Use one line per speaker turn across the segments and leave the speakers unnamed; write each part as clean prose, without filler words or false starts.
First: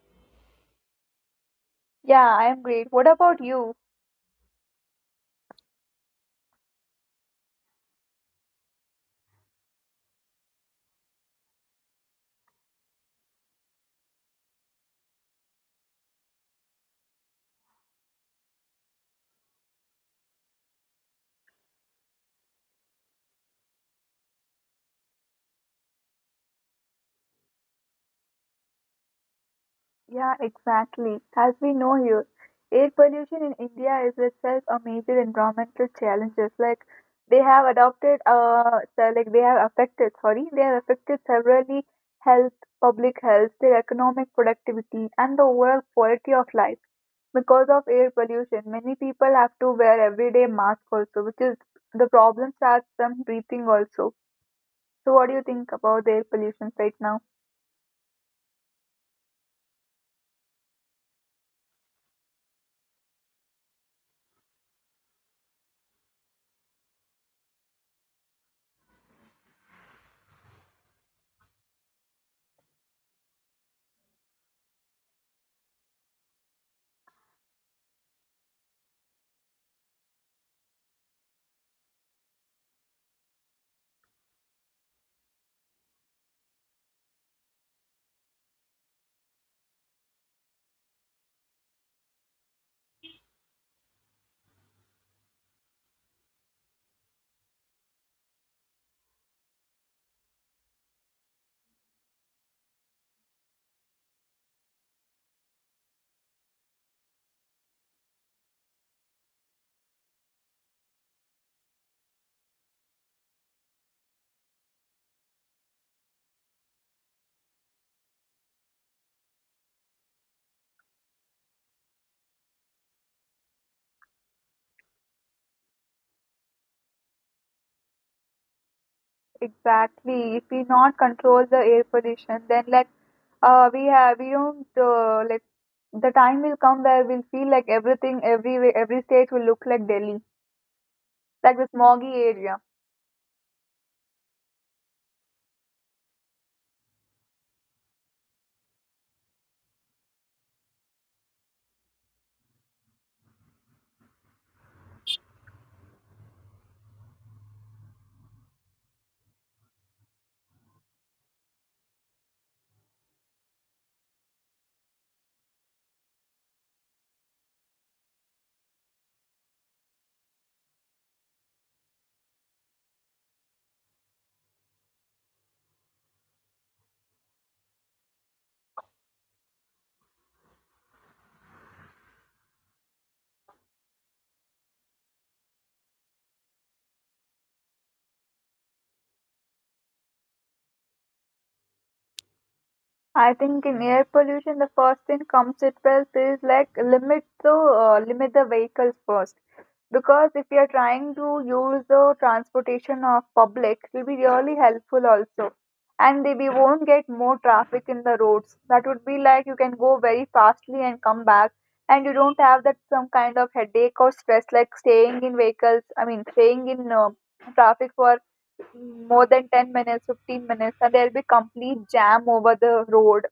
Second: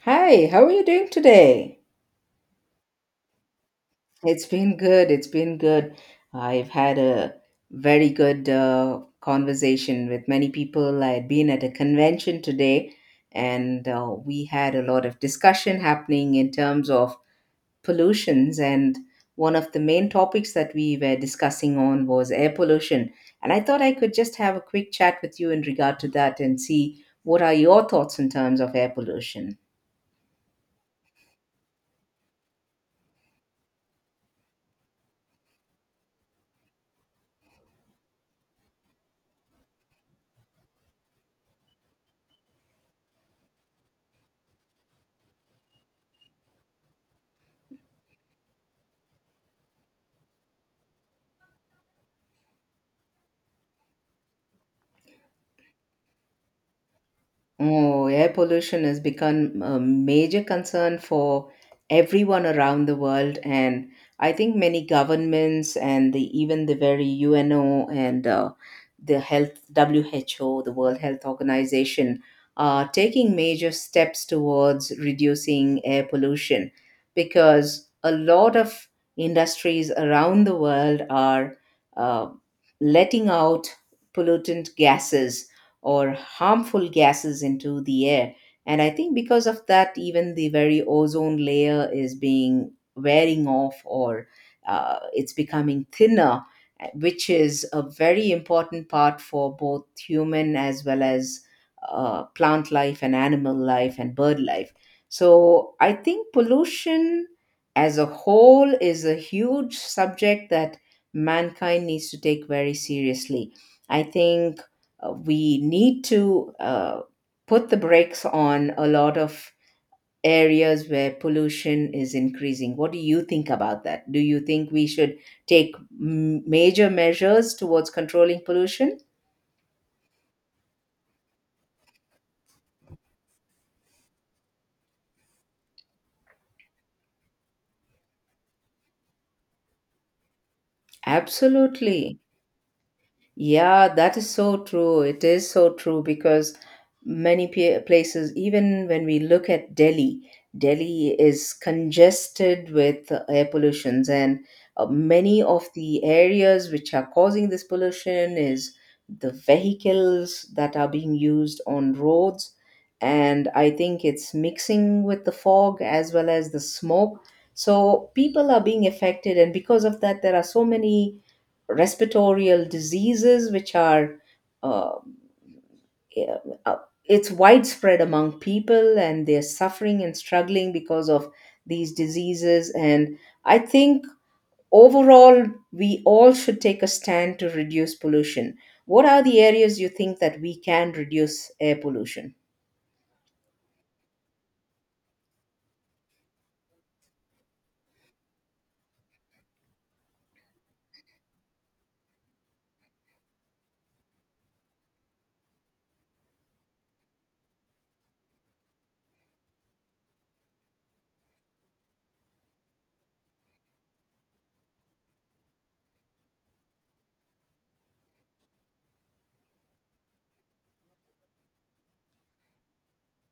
Hi, how are you doing today?
Yeah, I am great. What about you?
It's been good. It's been good. I've had a very good conversation with many people. I had been at a convention today, and we had a lot of discussion happening in terms of pollutions. And one of the main topics that we were discussing on was air pollution. And I thought I could just have a quick chat with you in regard to that and see what are your thoughts in terms of air pollution.
Yeah, exactly. As we know here, air pollution in India is itself a major environmental challenge. Just like they have adopted, they have affected, sorry, they have affected severely health, public health, their economic productivity, and the overall quality of life. Because of air pollution, many people have to wear everyday mask also, which is the problem starts from breathing also. So, what do you think about the air pollution right now?
Oh, air pollution has become a major concern for everyone around the world, and I think many governments and even the very UNO and the health WHO, the World Health Organization, are taking major steps towards reducing air pollution, because a lot of industries around the world are uh, letting out pollutant gases or harmful gases into the air. And I think because of that, even the very ozone layer is being wearing off, or it's becoming thinner, which is a very important part for both human as well as plant life and animal life and bird life. So I think pollution as a whole is a huge subject that mankind needs to take very seriously. I think we need to put the brakes on a lot of areas where pollution is increasing. What do you think about that? Do you think we should take major measures towards controlling pollution?
Exactly. If we not control the air pollution, then let we have we don't let the time will come where we'll feel like everything every state will look like Delhi, like the smoggy
Absolutely.
area.
Yeah, that is so true. It is so true, because many places, even when we look at Delhi, Delhi is congested with air pollutions, and many of the areas which are causing this pollution is the vehicles that are being used on roads. And I think it's mixing with the fog as well as the smoke. So people are being affected, and because of that, there are so many respiratory diseases which are uh, yeah, uh, it's widespread among people, and they're suffering and struggling because of these diseases. And I think overall we all should take a stand to reduce pollution. What are the areas you think that we can reduce air pollution?
I think in air pollution, the first thing comes itself is like limit the vehicles first. Because if you are trying to use the transportation of public, it will be really helpful also. And we won't get more traffic in the roads. That would be like you can go very fastly and come back, and you don't have that some kind of headache or stress like staying in vehicles. I mean, staying in traffic for more than 10 minutes, 15 minutes, and there'll be complete jam over the road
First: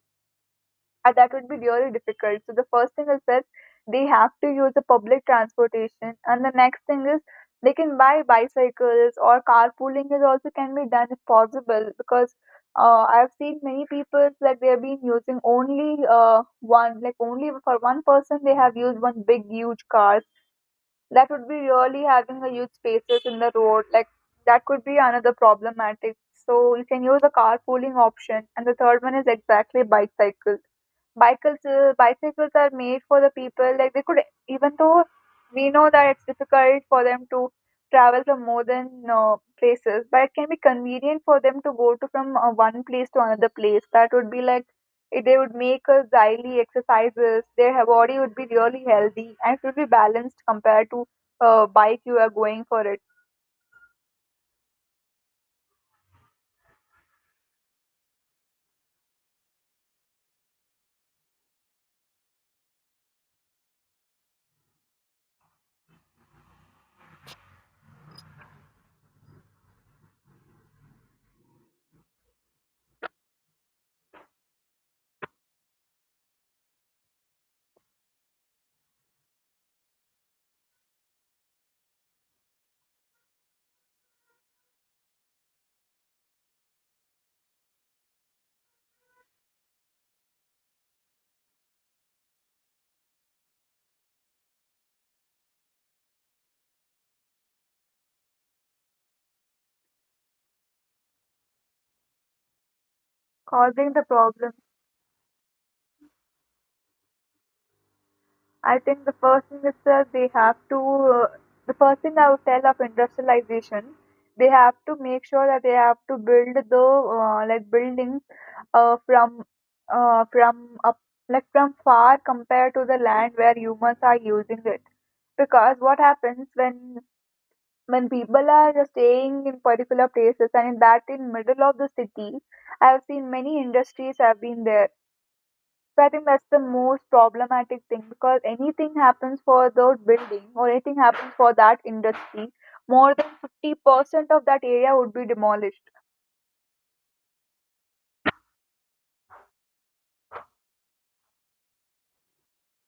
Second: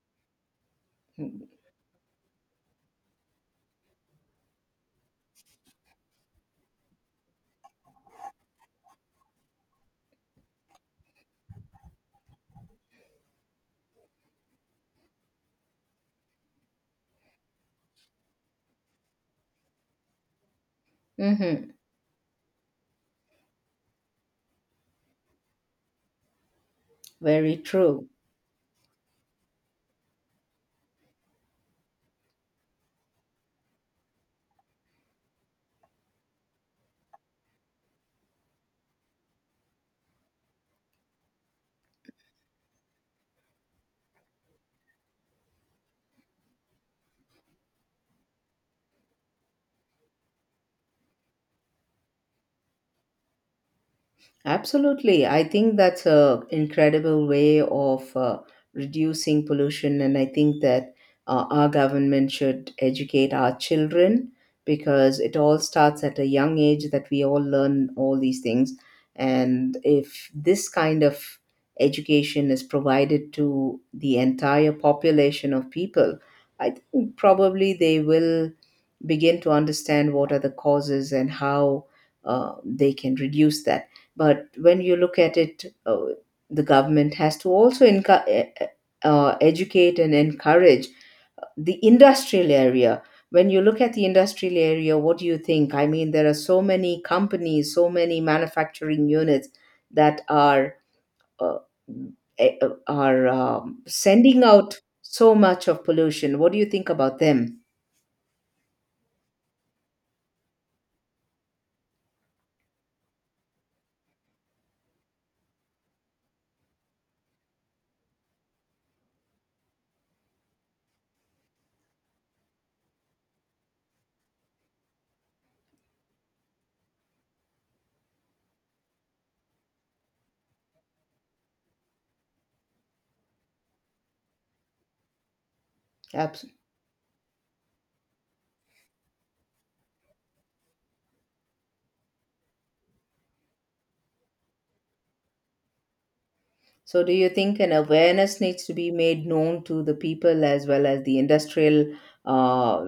that
Hmm.
would be really difficult. So the first thing is that they have to use the public transportation, and the next thing is they can buy bicycles or carpooling is also can be done if possible because I've seen many people that they have been using only one like only for one person they have used one big huge car. That would be
Mm-hmm.
really having a huge spaces in the road like that could be another problematic. So you can use the
Very
carpooling
true.
option, and the third one is exactly bicycle. Bicycles are made for the people. Like they could, even though we know that it's difficult for them to travel from more than places, but it can be convenient for them to go to from one place to another place. That would be like if they would make a daily exercises. Their body would be really healthy and it would be balanced compared to bike you are going for it,
Absolutely. I think that's a incredible way of reducing pollution, and I think that our government should educate our children, because it all starts at a young age that we all learn all these things. And if this kind of education is provided to the entire population of people, I think probably they will begin to understand what are the causes and how they can reduce that. But when you look at it, the government has to also educate and encourage the industrial area. When you look at the industrial area, what do you think? I mean, there are so many companies, so many manufacturing units that are uh, are
causing the
sending
problem.
out so much of pollution. What do you think about them?
I think the first thing is that uh, the first thing I would tell of industrialization, they have to make sure that they have to build the like buildings uh, from from up, like from far compared to the land where humans are using it. Because what happens when people are staying in particular places and in that in middle of the city, I have seen many industries have been there, so I think that's
Absolutely.
the most problematic thing because anything happens for the building or anything happens for that industry, more than 50% of that area would be demolished.
So, do you think an awareness needs to be made known to the people as well as the industrial uh,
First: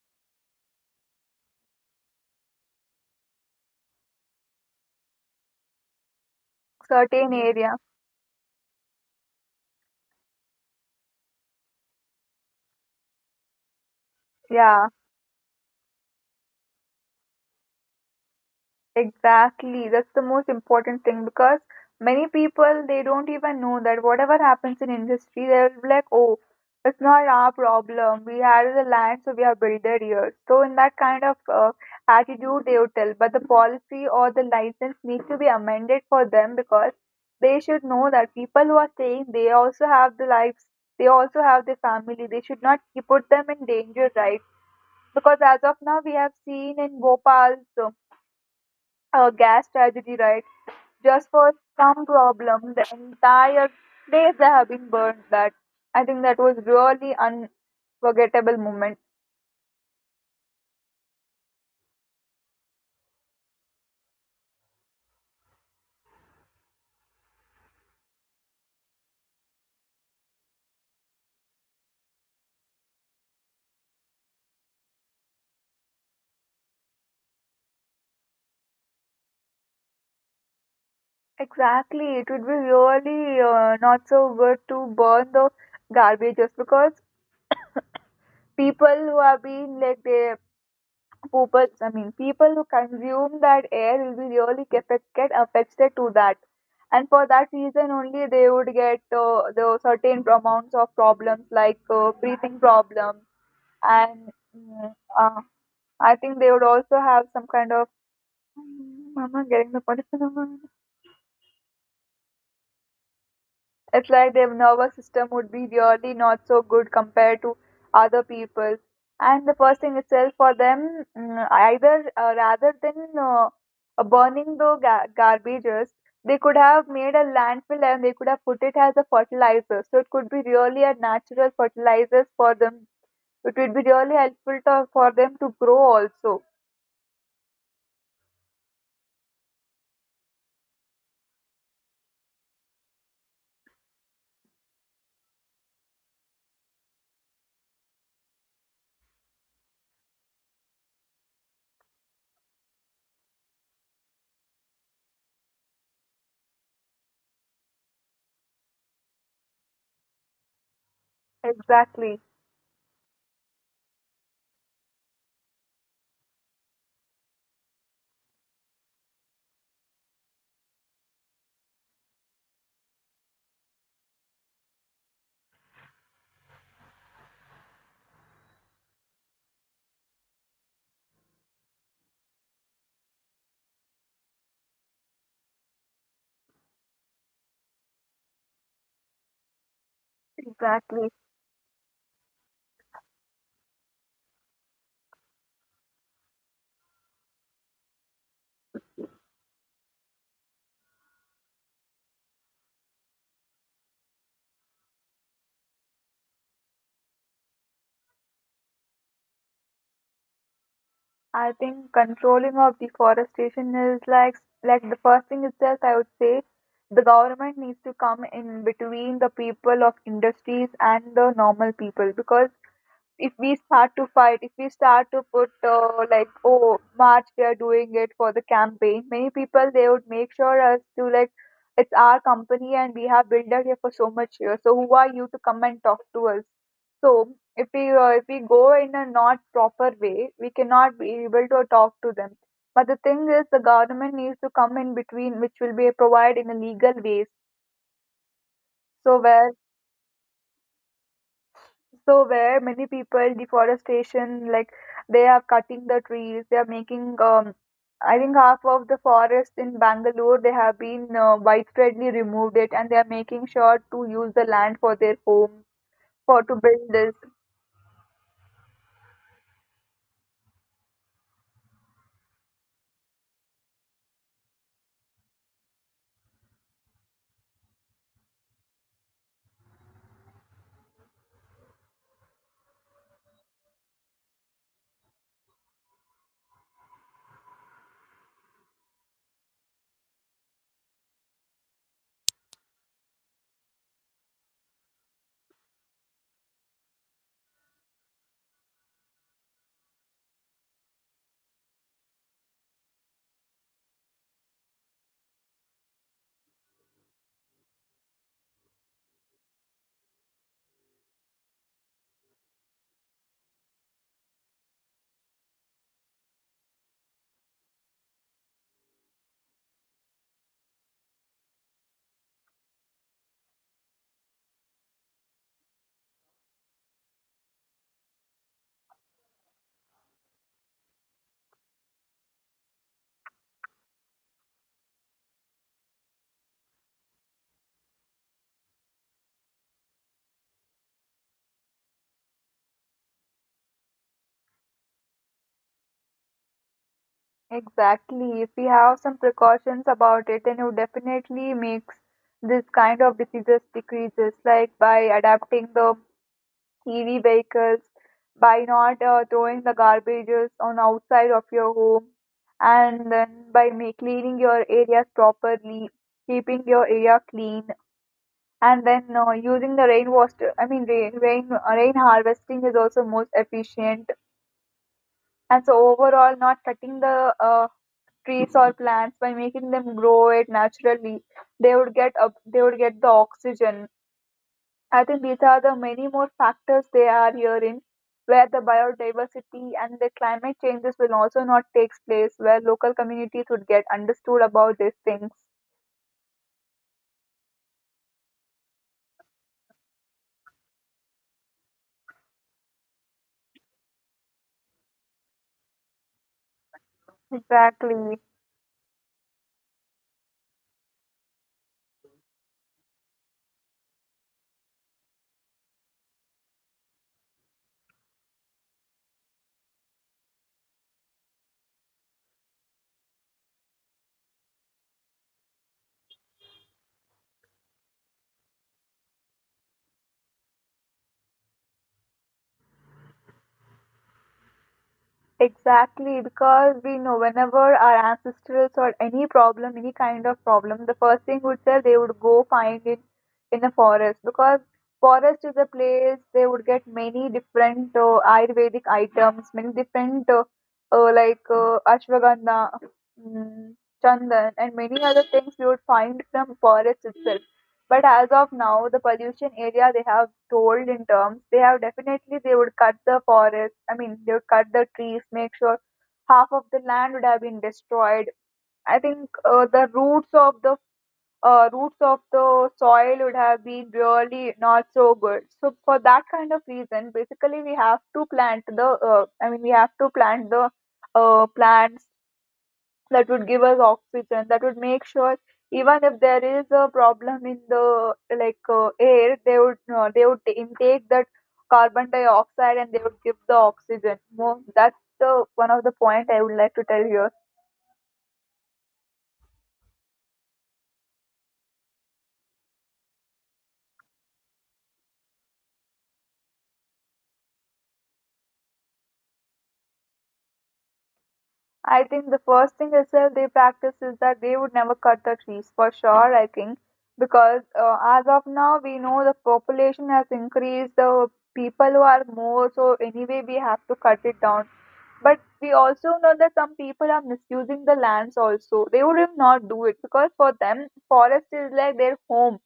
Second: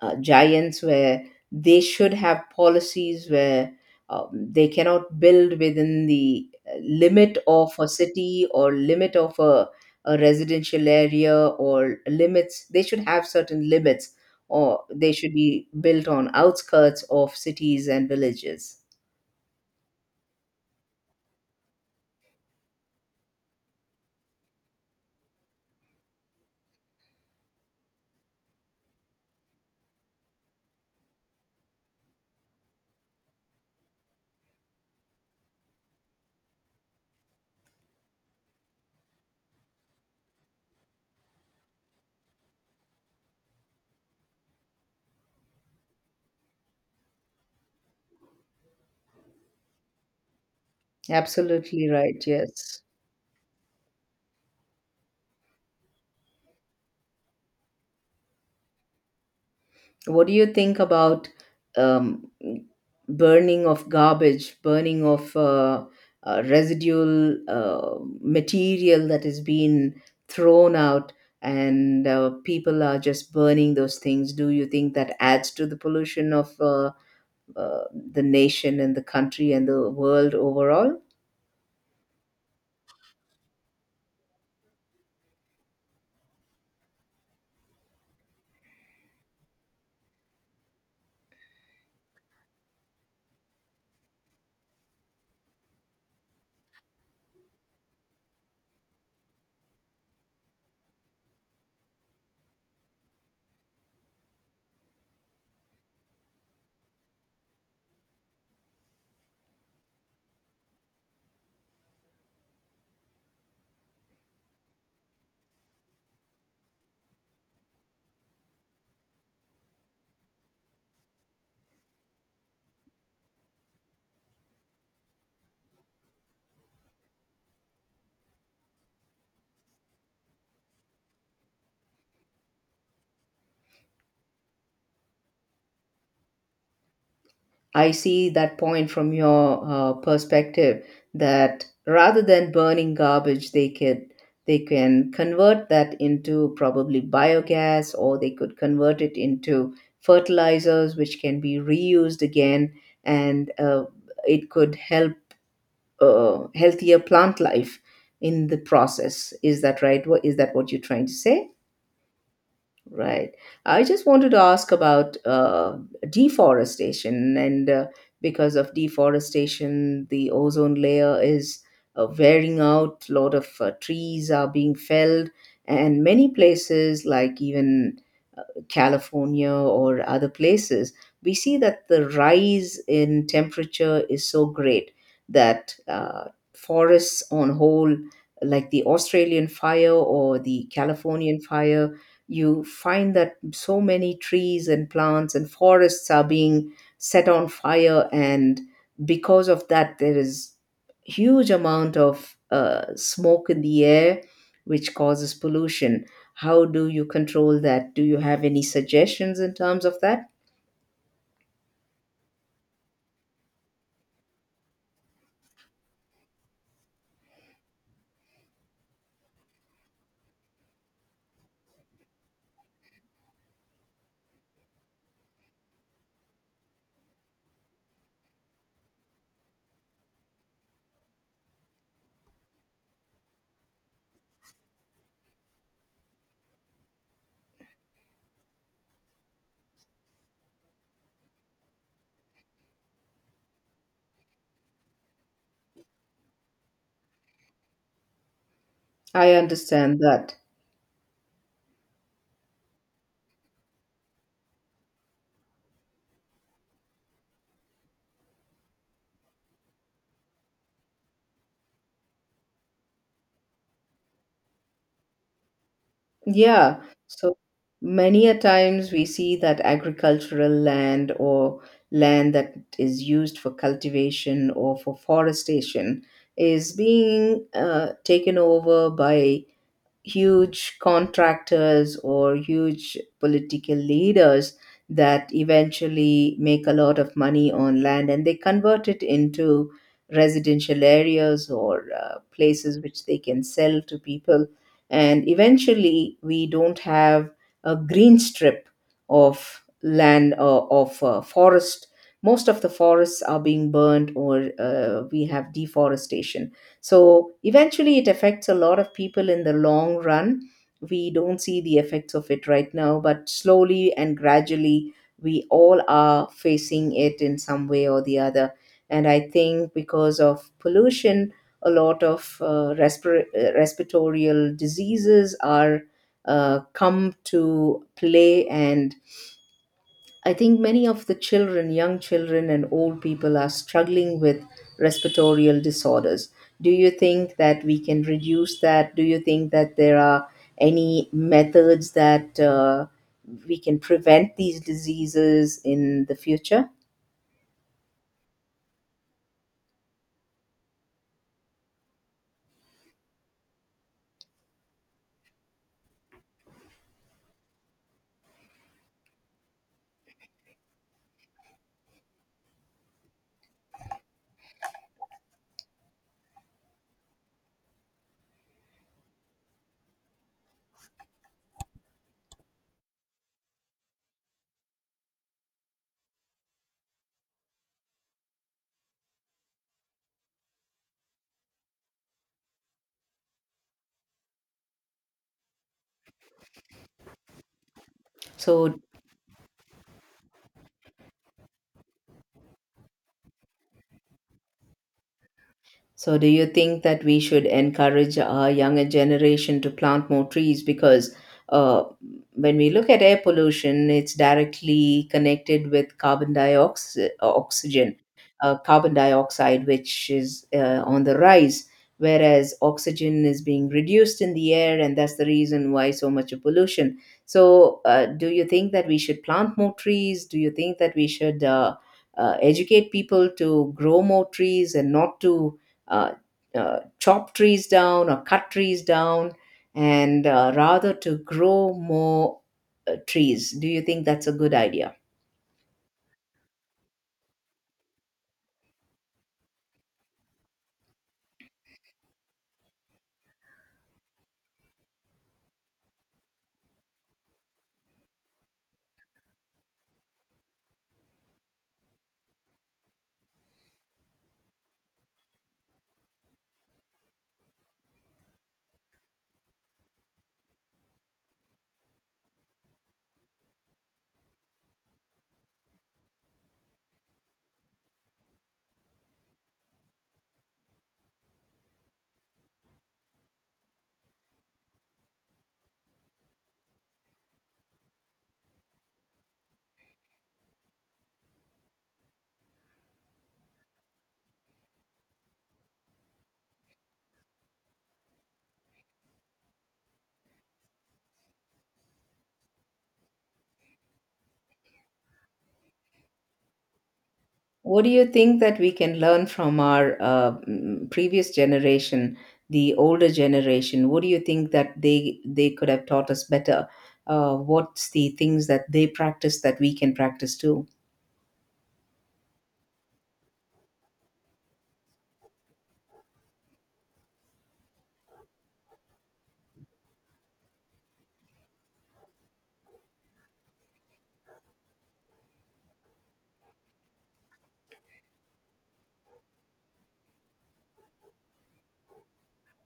giants, where they should have policies where they cannot build within the
Certain
limit of
area.
a city or limit of a residential area or limits? They should have certain limits, or
Yeah.
they should be built on outskirts of cities and villages.
Exactly, that's the most important thing because many people they don't even know that whatever happens in industry, they'll be like, "Oh, it's not our problem. We had the land, so we have built it here." So in that kind of attitude, they would tell. But the policy or the license needs to be amended for them because they should know that people who are staying, they also have the lives, they also have their family. They should not put them in danger, right? Because as of now we have seen in Bhopal, so a gas tragedy, right? Just for
Absolutely
some
right,
problem,
yes.
the entire place they have been burned. That I think that was really unforgettable moment.
What do you think about um, burning of garbage, burning of residual material that has been thrown out, and people are just burning those things? Do you think that adds to the pollution of uh, the nation and the country and the world overall?
Exactly, it would be really not so good to burn the garbage just because people who have been like they people, I mean, people who consume that air will be really get affected to that, and for that reason only they would get the certain amounts of problems like breathing problems, and mm, uh, I think they would also have some kind of. Mama, getting the point. It's like their nervous system would be really not so good compared to other people's. And the first thing itself for them, mm, either rather than burning the garbages, they could have made a landfill and they could have put it as a fertilizer. So it could be really a natural fertilizer for them. It would be really helpful to, for them to grow also.
I see that point from your perspective, that rather than burning garbage, they can convert that into probably biogas, or they could convert it into fertilizers, which can be reused again, and it could help healthier plant life in the process. Is that right? What is that what you're trying to say?
Exactly.
Right. I just wanted to ask about deforestation, and because of deforestation, the ozone layer is wearing out. A lot of trees are being felled, and many places, like even uh, California or other places, we see that the rise in temperature is so great that forests on whole, like the Australian fire or the
Exactly.
Californian fire, you find that so many trees and plants and forests are being set on fire. And because of that, there is huge amount of smoke in the air, which causes pollution. How do you control that? Do you have any suggestions in terms of that?
I think controlling of deforestation is like the first thing itself I would say the government needs to come in between the people of industries and the normal people, because if we start to fight, if we start to put like, oh, March, we are doing it for the campaign, many people they would make sure as to like, it's our company and we have built it here for so much years. So who are you to come and talk to us? So if we go in a not proper way, we cannot be able to talk to them. But the thing is, the government needs to come in between, which will be provided in a legal ways. So
I
where
understand that.
So where many people deforestation, like they are cutting the trees, they are making. I think half of the forest in Bangalore they have been widespreadly removed it, and they are making sure to use the land for their homes for to
Yeah.
build this.
So many a times we see that agricultural land or land that is used for cultivation or for forestation is being taken over by huge contractors or huge political leaders that eventually make a lot of money on land, and they convert it into residential areas or places which they can sell to people. And eventually we don't have a green strip of land of forest. Most of the forests are being burned, or we have deforestation. So eventually, it affects a lot of people in the long run. We don't see the effects of it right now, but slowly and gradually, we all are facing it in some way or the other. And I think because of pollution, a lot of respiratorial diseases are come to play. And I think many of the children, young children, and old people are struggling with respiratory disorders. Do you think that we can reduce that? Do you think that there are any methods that we can prevent these diseases in the future?
Exactly. If we have some precautions about it, then it would definitely makes this kind of diseases decreases, like by adapting the TV vehicles, by not throwing the garbages on outside of your home, and then by make, cleaning your areas properly, keeping your area clean, and then using the rain water. I mean, rain harvesting is also most efficient. And so overall, not cutting the trees or plants by making them grow it naturally, they would get up, they would get the oxygen. I think these are the many more factors they are here in where the
So,
biodiversity and the climate changes will also not take place, where local communities would get understood about these things.
So, do you think that we should encourage our younger generation to plant more trees? Because uh, when we look at air pollution, it's directly connected with carbon dioxide, oxygen,
Exactly.
carbon dioxide, which is on the rise, whereas oxygen is being reduced in the air, and that's the reason why so much of pollution. So, do you think that we should plant more trees? Do you think that we should educate people to grow more trees, and not to uh, chop trees down or cut trees down, and rather to grow more trees. Do you think that's a good idea?
Exactly, because we know whenever our ancestors or any problem, any kind of problem, the first thing would say they would go find it in a forest because forest is a place they would get many different Ayurvedic items, many different ashwagandha, mm, chandan, and many other things we would find from forest itself. But as of now, the pollution area they have told in terms, they have definitely they would cut the forest. I mean, they would cut the trees, make sure half of the land would have been destroyed. I think the roots of the roots of the soil would have been really not so good. So for that kind of reason, basically we have to plant the. I mean, we have to plant the plants that would give us oxygen that would make sure even if there is a problem in the like air they would intake that carbon dioxide and they would give the oxygen. That's the one of the point I would like to tell here.
What do you think that we can learn from our previous generation, the older generation? What do you think that they could have taught us better? What's the things that they practice that we can practice too?
I think the first thing itself they practice is that they would never cut the trees for sure. I think because as of now we know the population has increased, the people who are more, so anyway we have to cut it down. But we also know that some people are misusing the lands also. They would not do it because for them, forest is like their home,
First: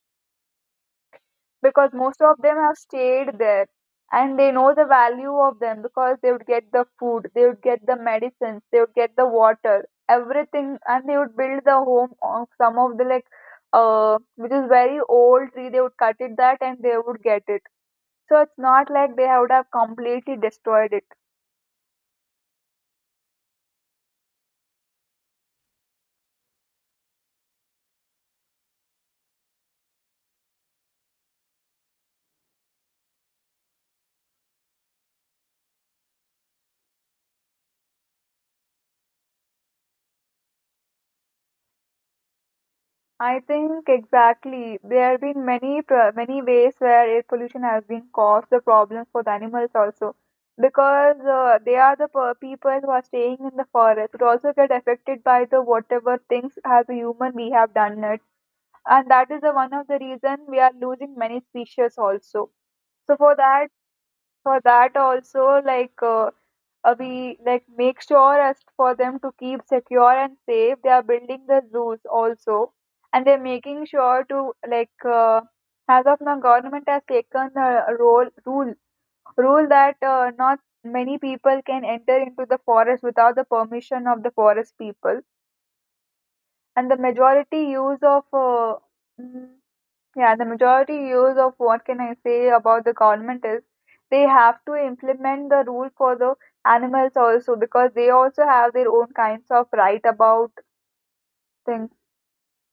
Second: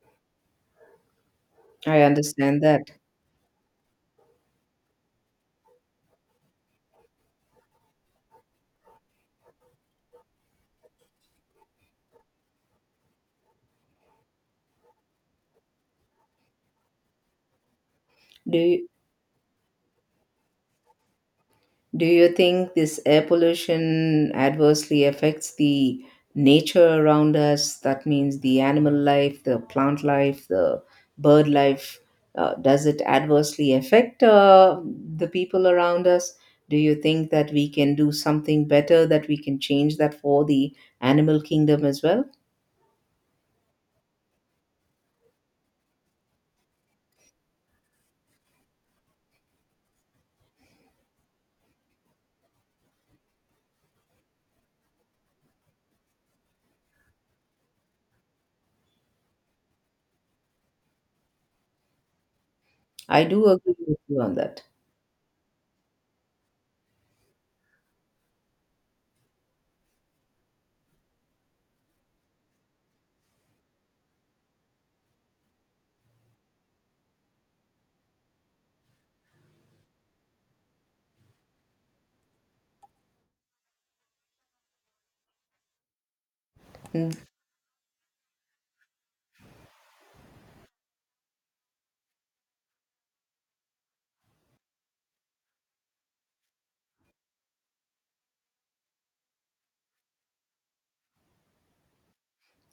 because
I
most of them
understand
have
that.
stayed there and they know the value of them, because they would get the food, they would get the medicines, they would get the water, everything, and they would build the home of some of the like, which is very old tree. They would cut it that and they would get it. So
Do
it's
you,
not like they would have completely destroyed it.
Do you think this air pollution adversely affects the nature around us? That means the animal life, the plant life, the bird life. Does it adversely affect the people around us? Do you think that we can do something better, that we can change that for the animal kingdom as well?
I think exactly. There have been many ways where air pollution has been caused the problems for the animals also, because they are the per- people who are staying in the forest would also get affected by the whatever things as a human we have done it, and that is the one of the reason we are losing many species also. So
I do agree with you on
for
that.
that also like we like make sure as for them to keep secure and safe, they are building the zoos also, and they're making sure to like as of now government has taken a role rule rule that not many people can enter into the forest without the permission of the forest people, and the majority use of yeah, the majority use of what can I say about the government is they have to implement the rule for the animals also, because they also have their own kinds of right about things.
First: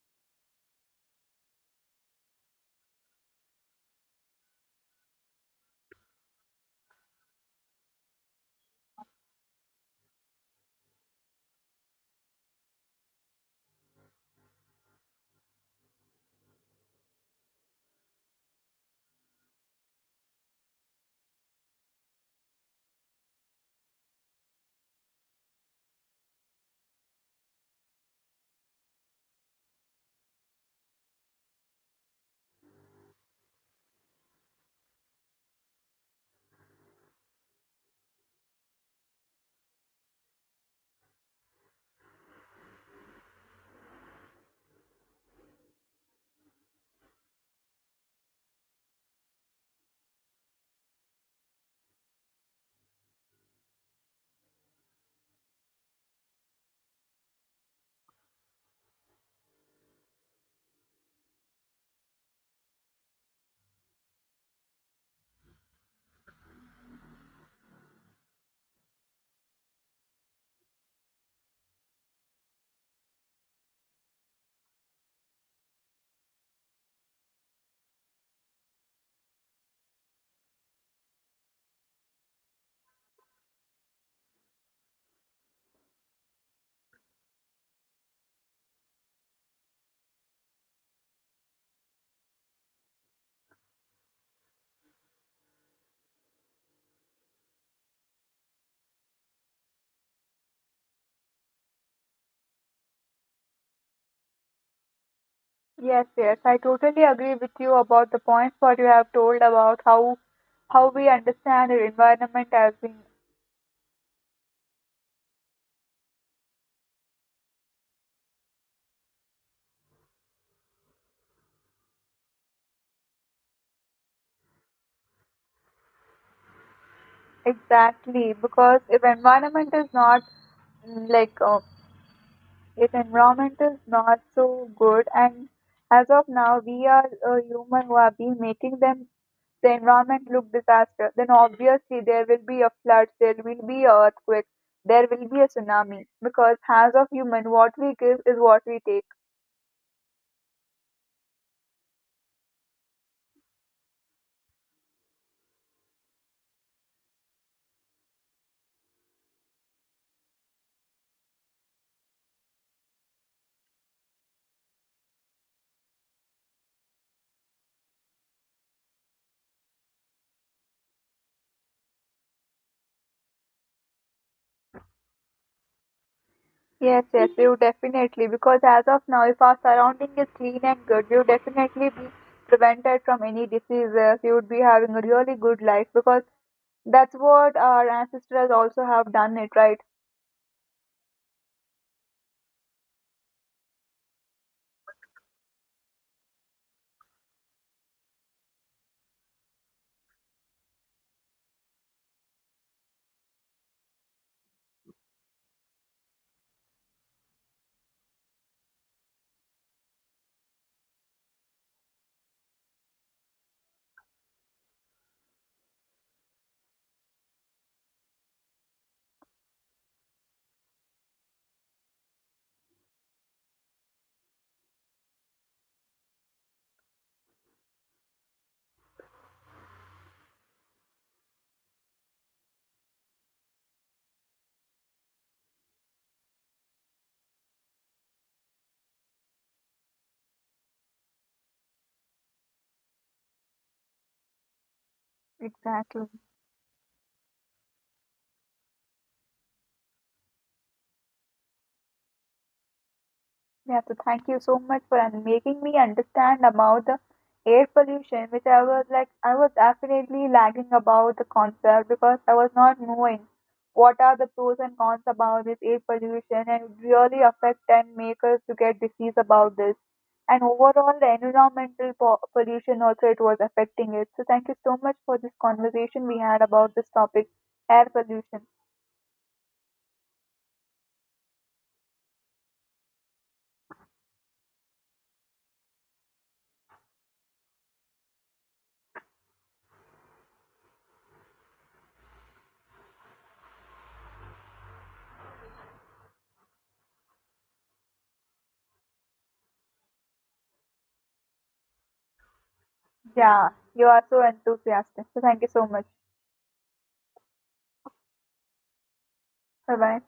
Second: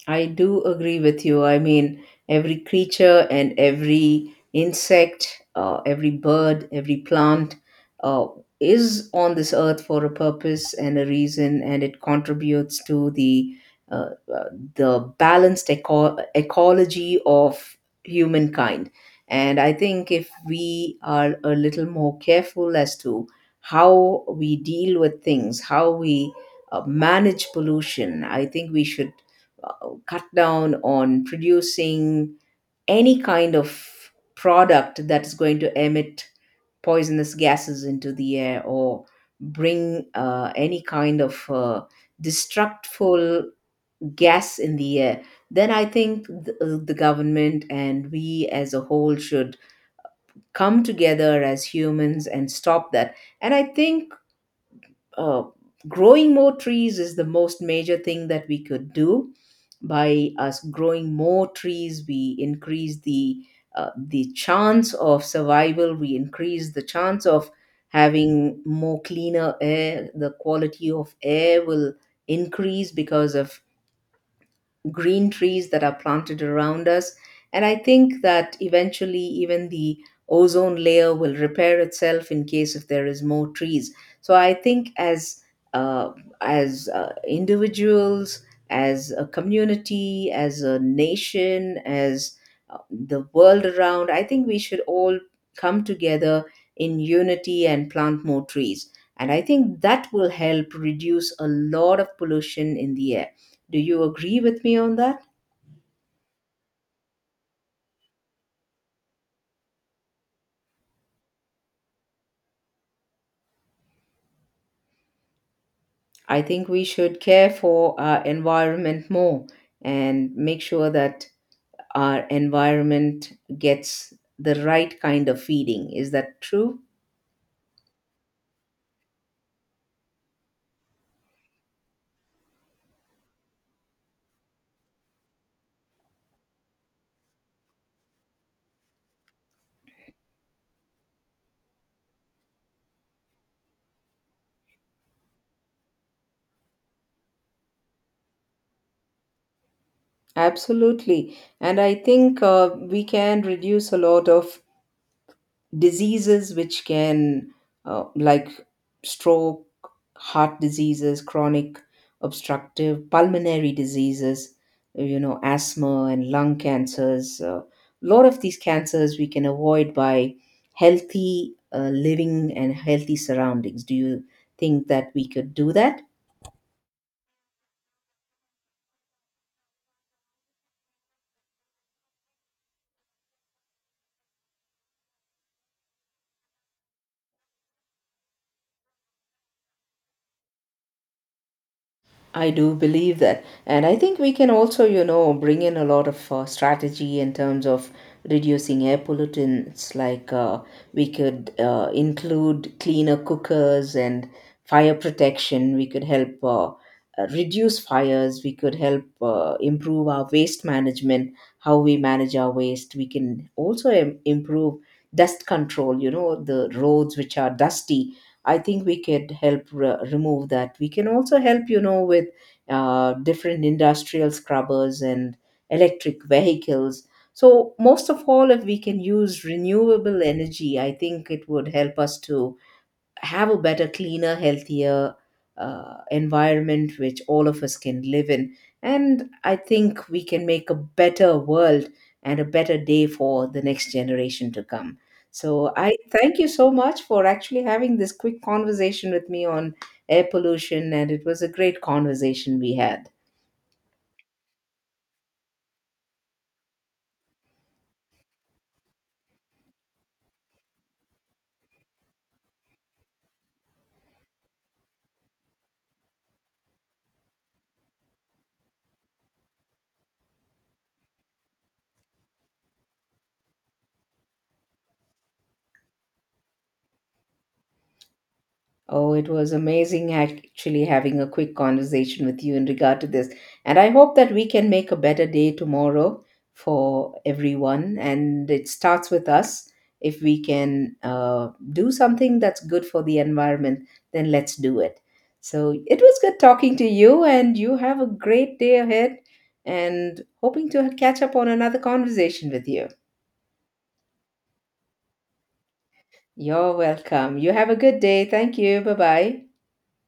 I do agree with you. I mean, every creature and every insect, every bird, every plant uh, is on this earth for a purpose and a reason, and it contributes to uh, uh, the balanced ecology of humankind. And I think if we are a little more careful as to how we deal with things, how we manage pollution, I think we should uh, cut down on producing any kind of product that is going to emit poisonous gases into the air, or bring any kind of destructful gas in the air. Then I think the government and we as a whole should come together as humans and stop that. And I think uh, growing more trees is the most major thing that we could do. By us growing more trees, we increase the chance of survival. We increase the chance of having more cleaner air. The quality of air will increase because of green trees that are planted around us. And I think that eventually, even the ozone layer will repair itself in case if there is more trees. So I think as uh, individuals, as a community, as a nation, as the world around, I think we should all come together in unity and plant more trees. And I think that will help reduce a lot of pollution in the air. Do you agree with me on that?
Yes, yes, I totally agree with you about the points what you have told about how we understand our environment as being
I think we should care for our environment more, and make sure that our environment gets the right kind of feeding. Is that true?
exactly because if environment is not mm, like uh, if environment is not so good, and as of now we are a human who have been making them the environment look disaster, then obviously there will be a flood, there will be a earthquake, there will be a tsunami. Because as of human, what we give is what we take.
Absolutely. And I think we can reduce a lot of diseases, which can like stroke, heart diseases, chronic obstructive pulmonary diseases, you know, asthma and lung cancers. A lot of these cancers we can avoid by healthy living and healthy surroundings. Do you think that we could do that?
Yes, yes, we would definitely. Because as of now, if our surrounding is clean and good, we would definitely be prevented from any diseases. We would be having a really good life because that's what our ancestors also have done it, right?
I do believe that. And I think we can also, you know, bring in a lot of strategy in terms of reducing air pollutants. Like we could include cleaner cookers and fire protection. We could help reduce fires. We could help improve our waste management, how we manage our waste. We can also improve dust control, you know, the roads which are dusty. I think we could help remove that. We can also help, you know, with different industrial scrubbers and electric vehicles. So, most of all, if we can use renewable energy, I think it would help us to have a better, cleaner, healthier environment which all of us can live in. And I think we can make a better world and a better day for the next generation to come. So I
Exactly.
thank you so much for actually having this quick conversation with me on air pollution, and it was a great conversation we had.
Yeah, so thank you so much for making me understand about the air pollution, which I was definitely lagging about the concept because I was not knowing what are the pros and cons about this air pollution and it really affect and make us to get disease about this. And overall, the environmental pollution also it was affecting it. So thank you so much for this conversation we had about this topic, air pollution.
Oh, it was amazing actually having a quick conversation with you in regard to this. And I hope that we can make a better day tomorrow for everyone. And it starts with us. If we can do something that's good for the environment, then let's do it. So it was good talking to you, and you have a great day ahead. And hoping to catch up on another conversation with you.
Yeah, you are so enthusiastic. So thank you so much.
You're welcome. You have a good day. Thank you. Bye bye.
Bye bye.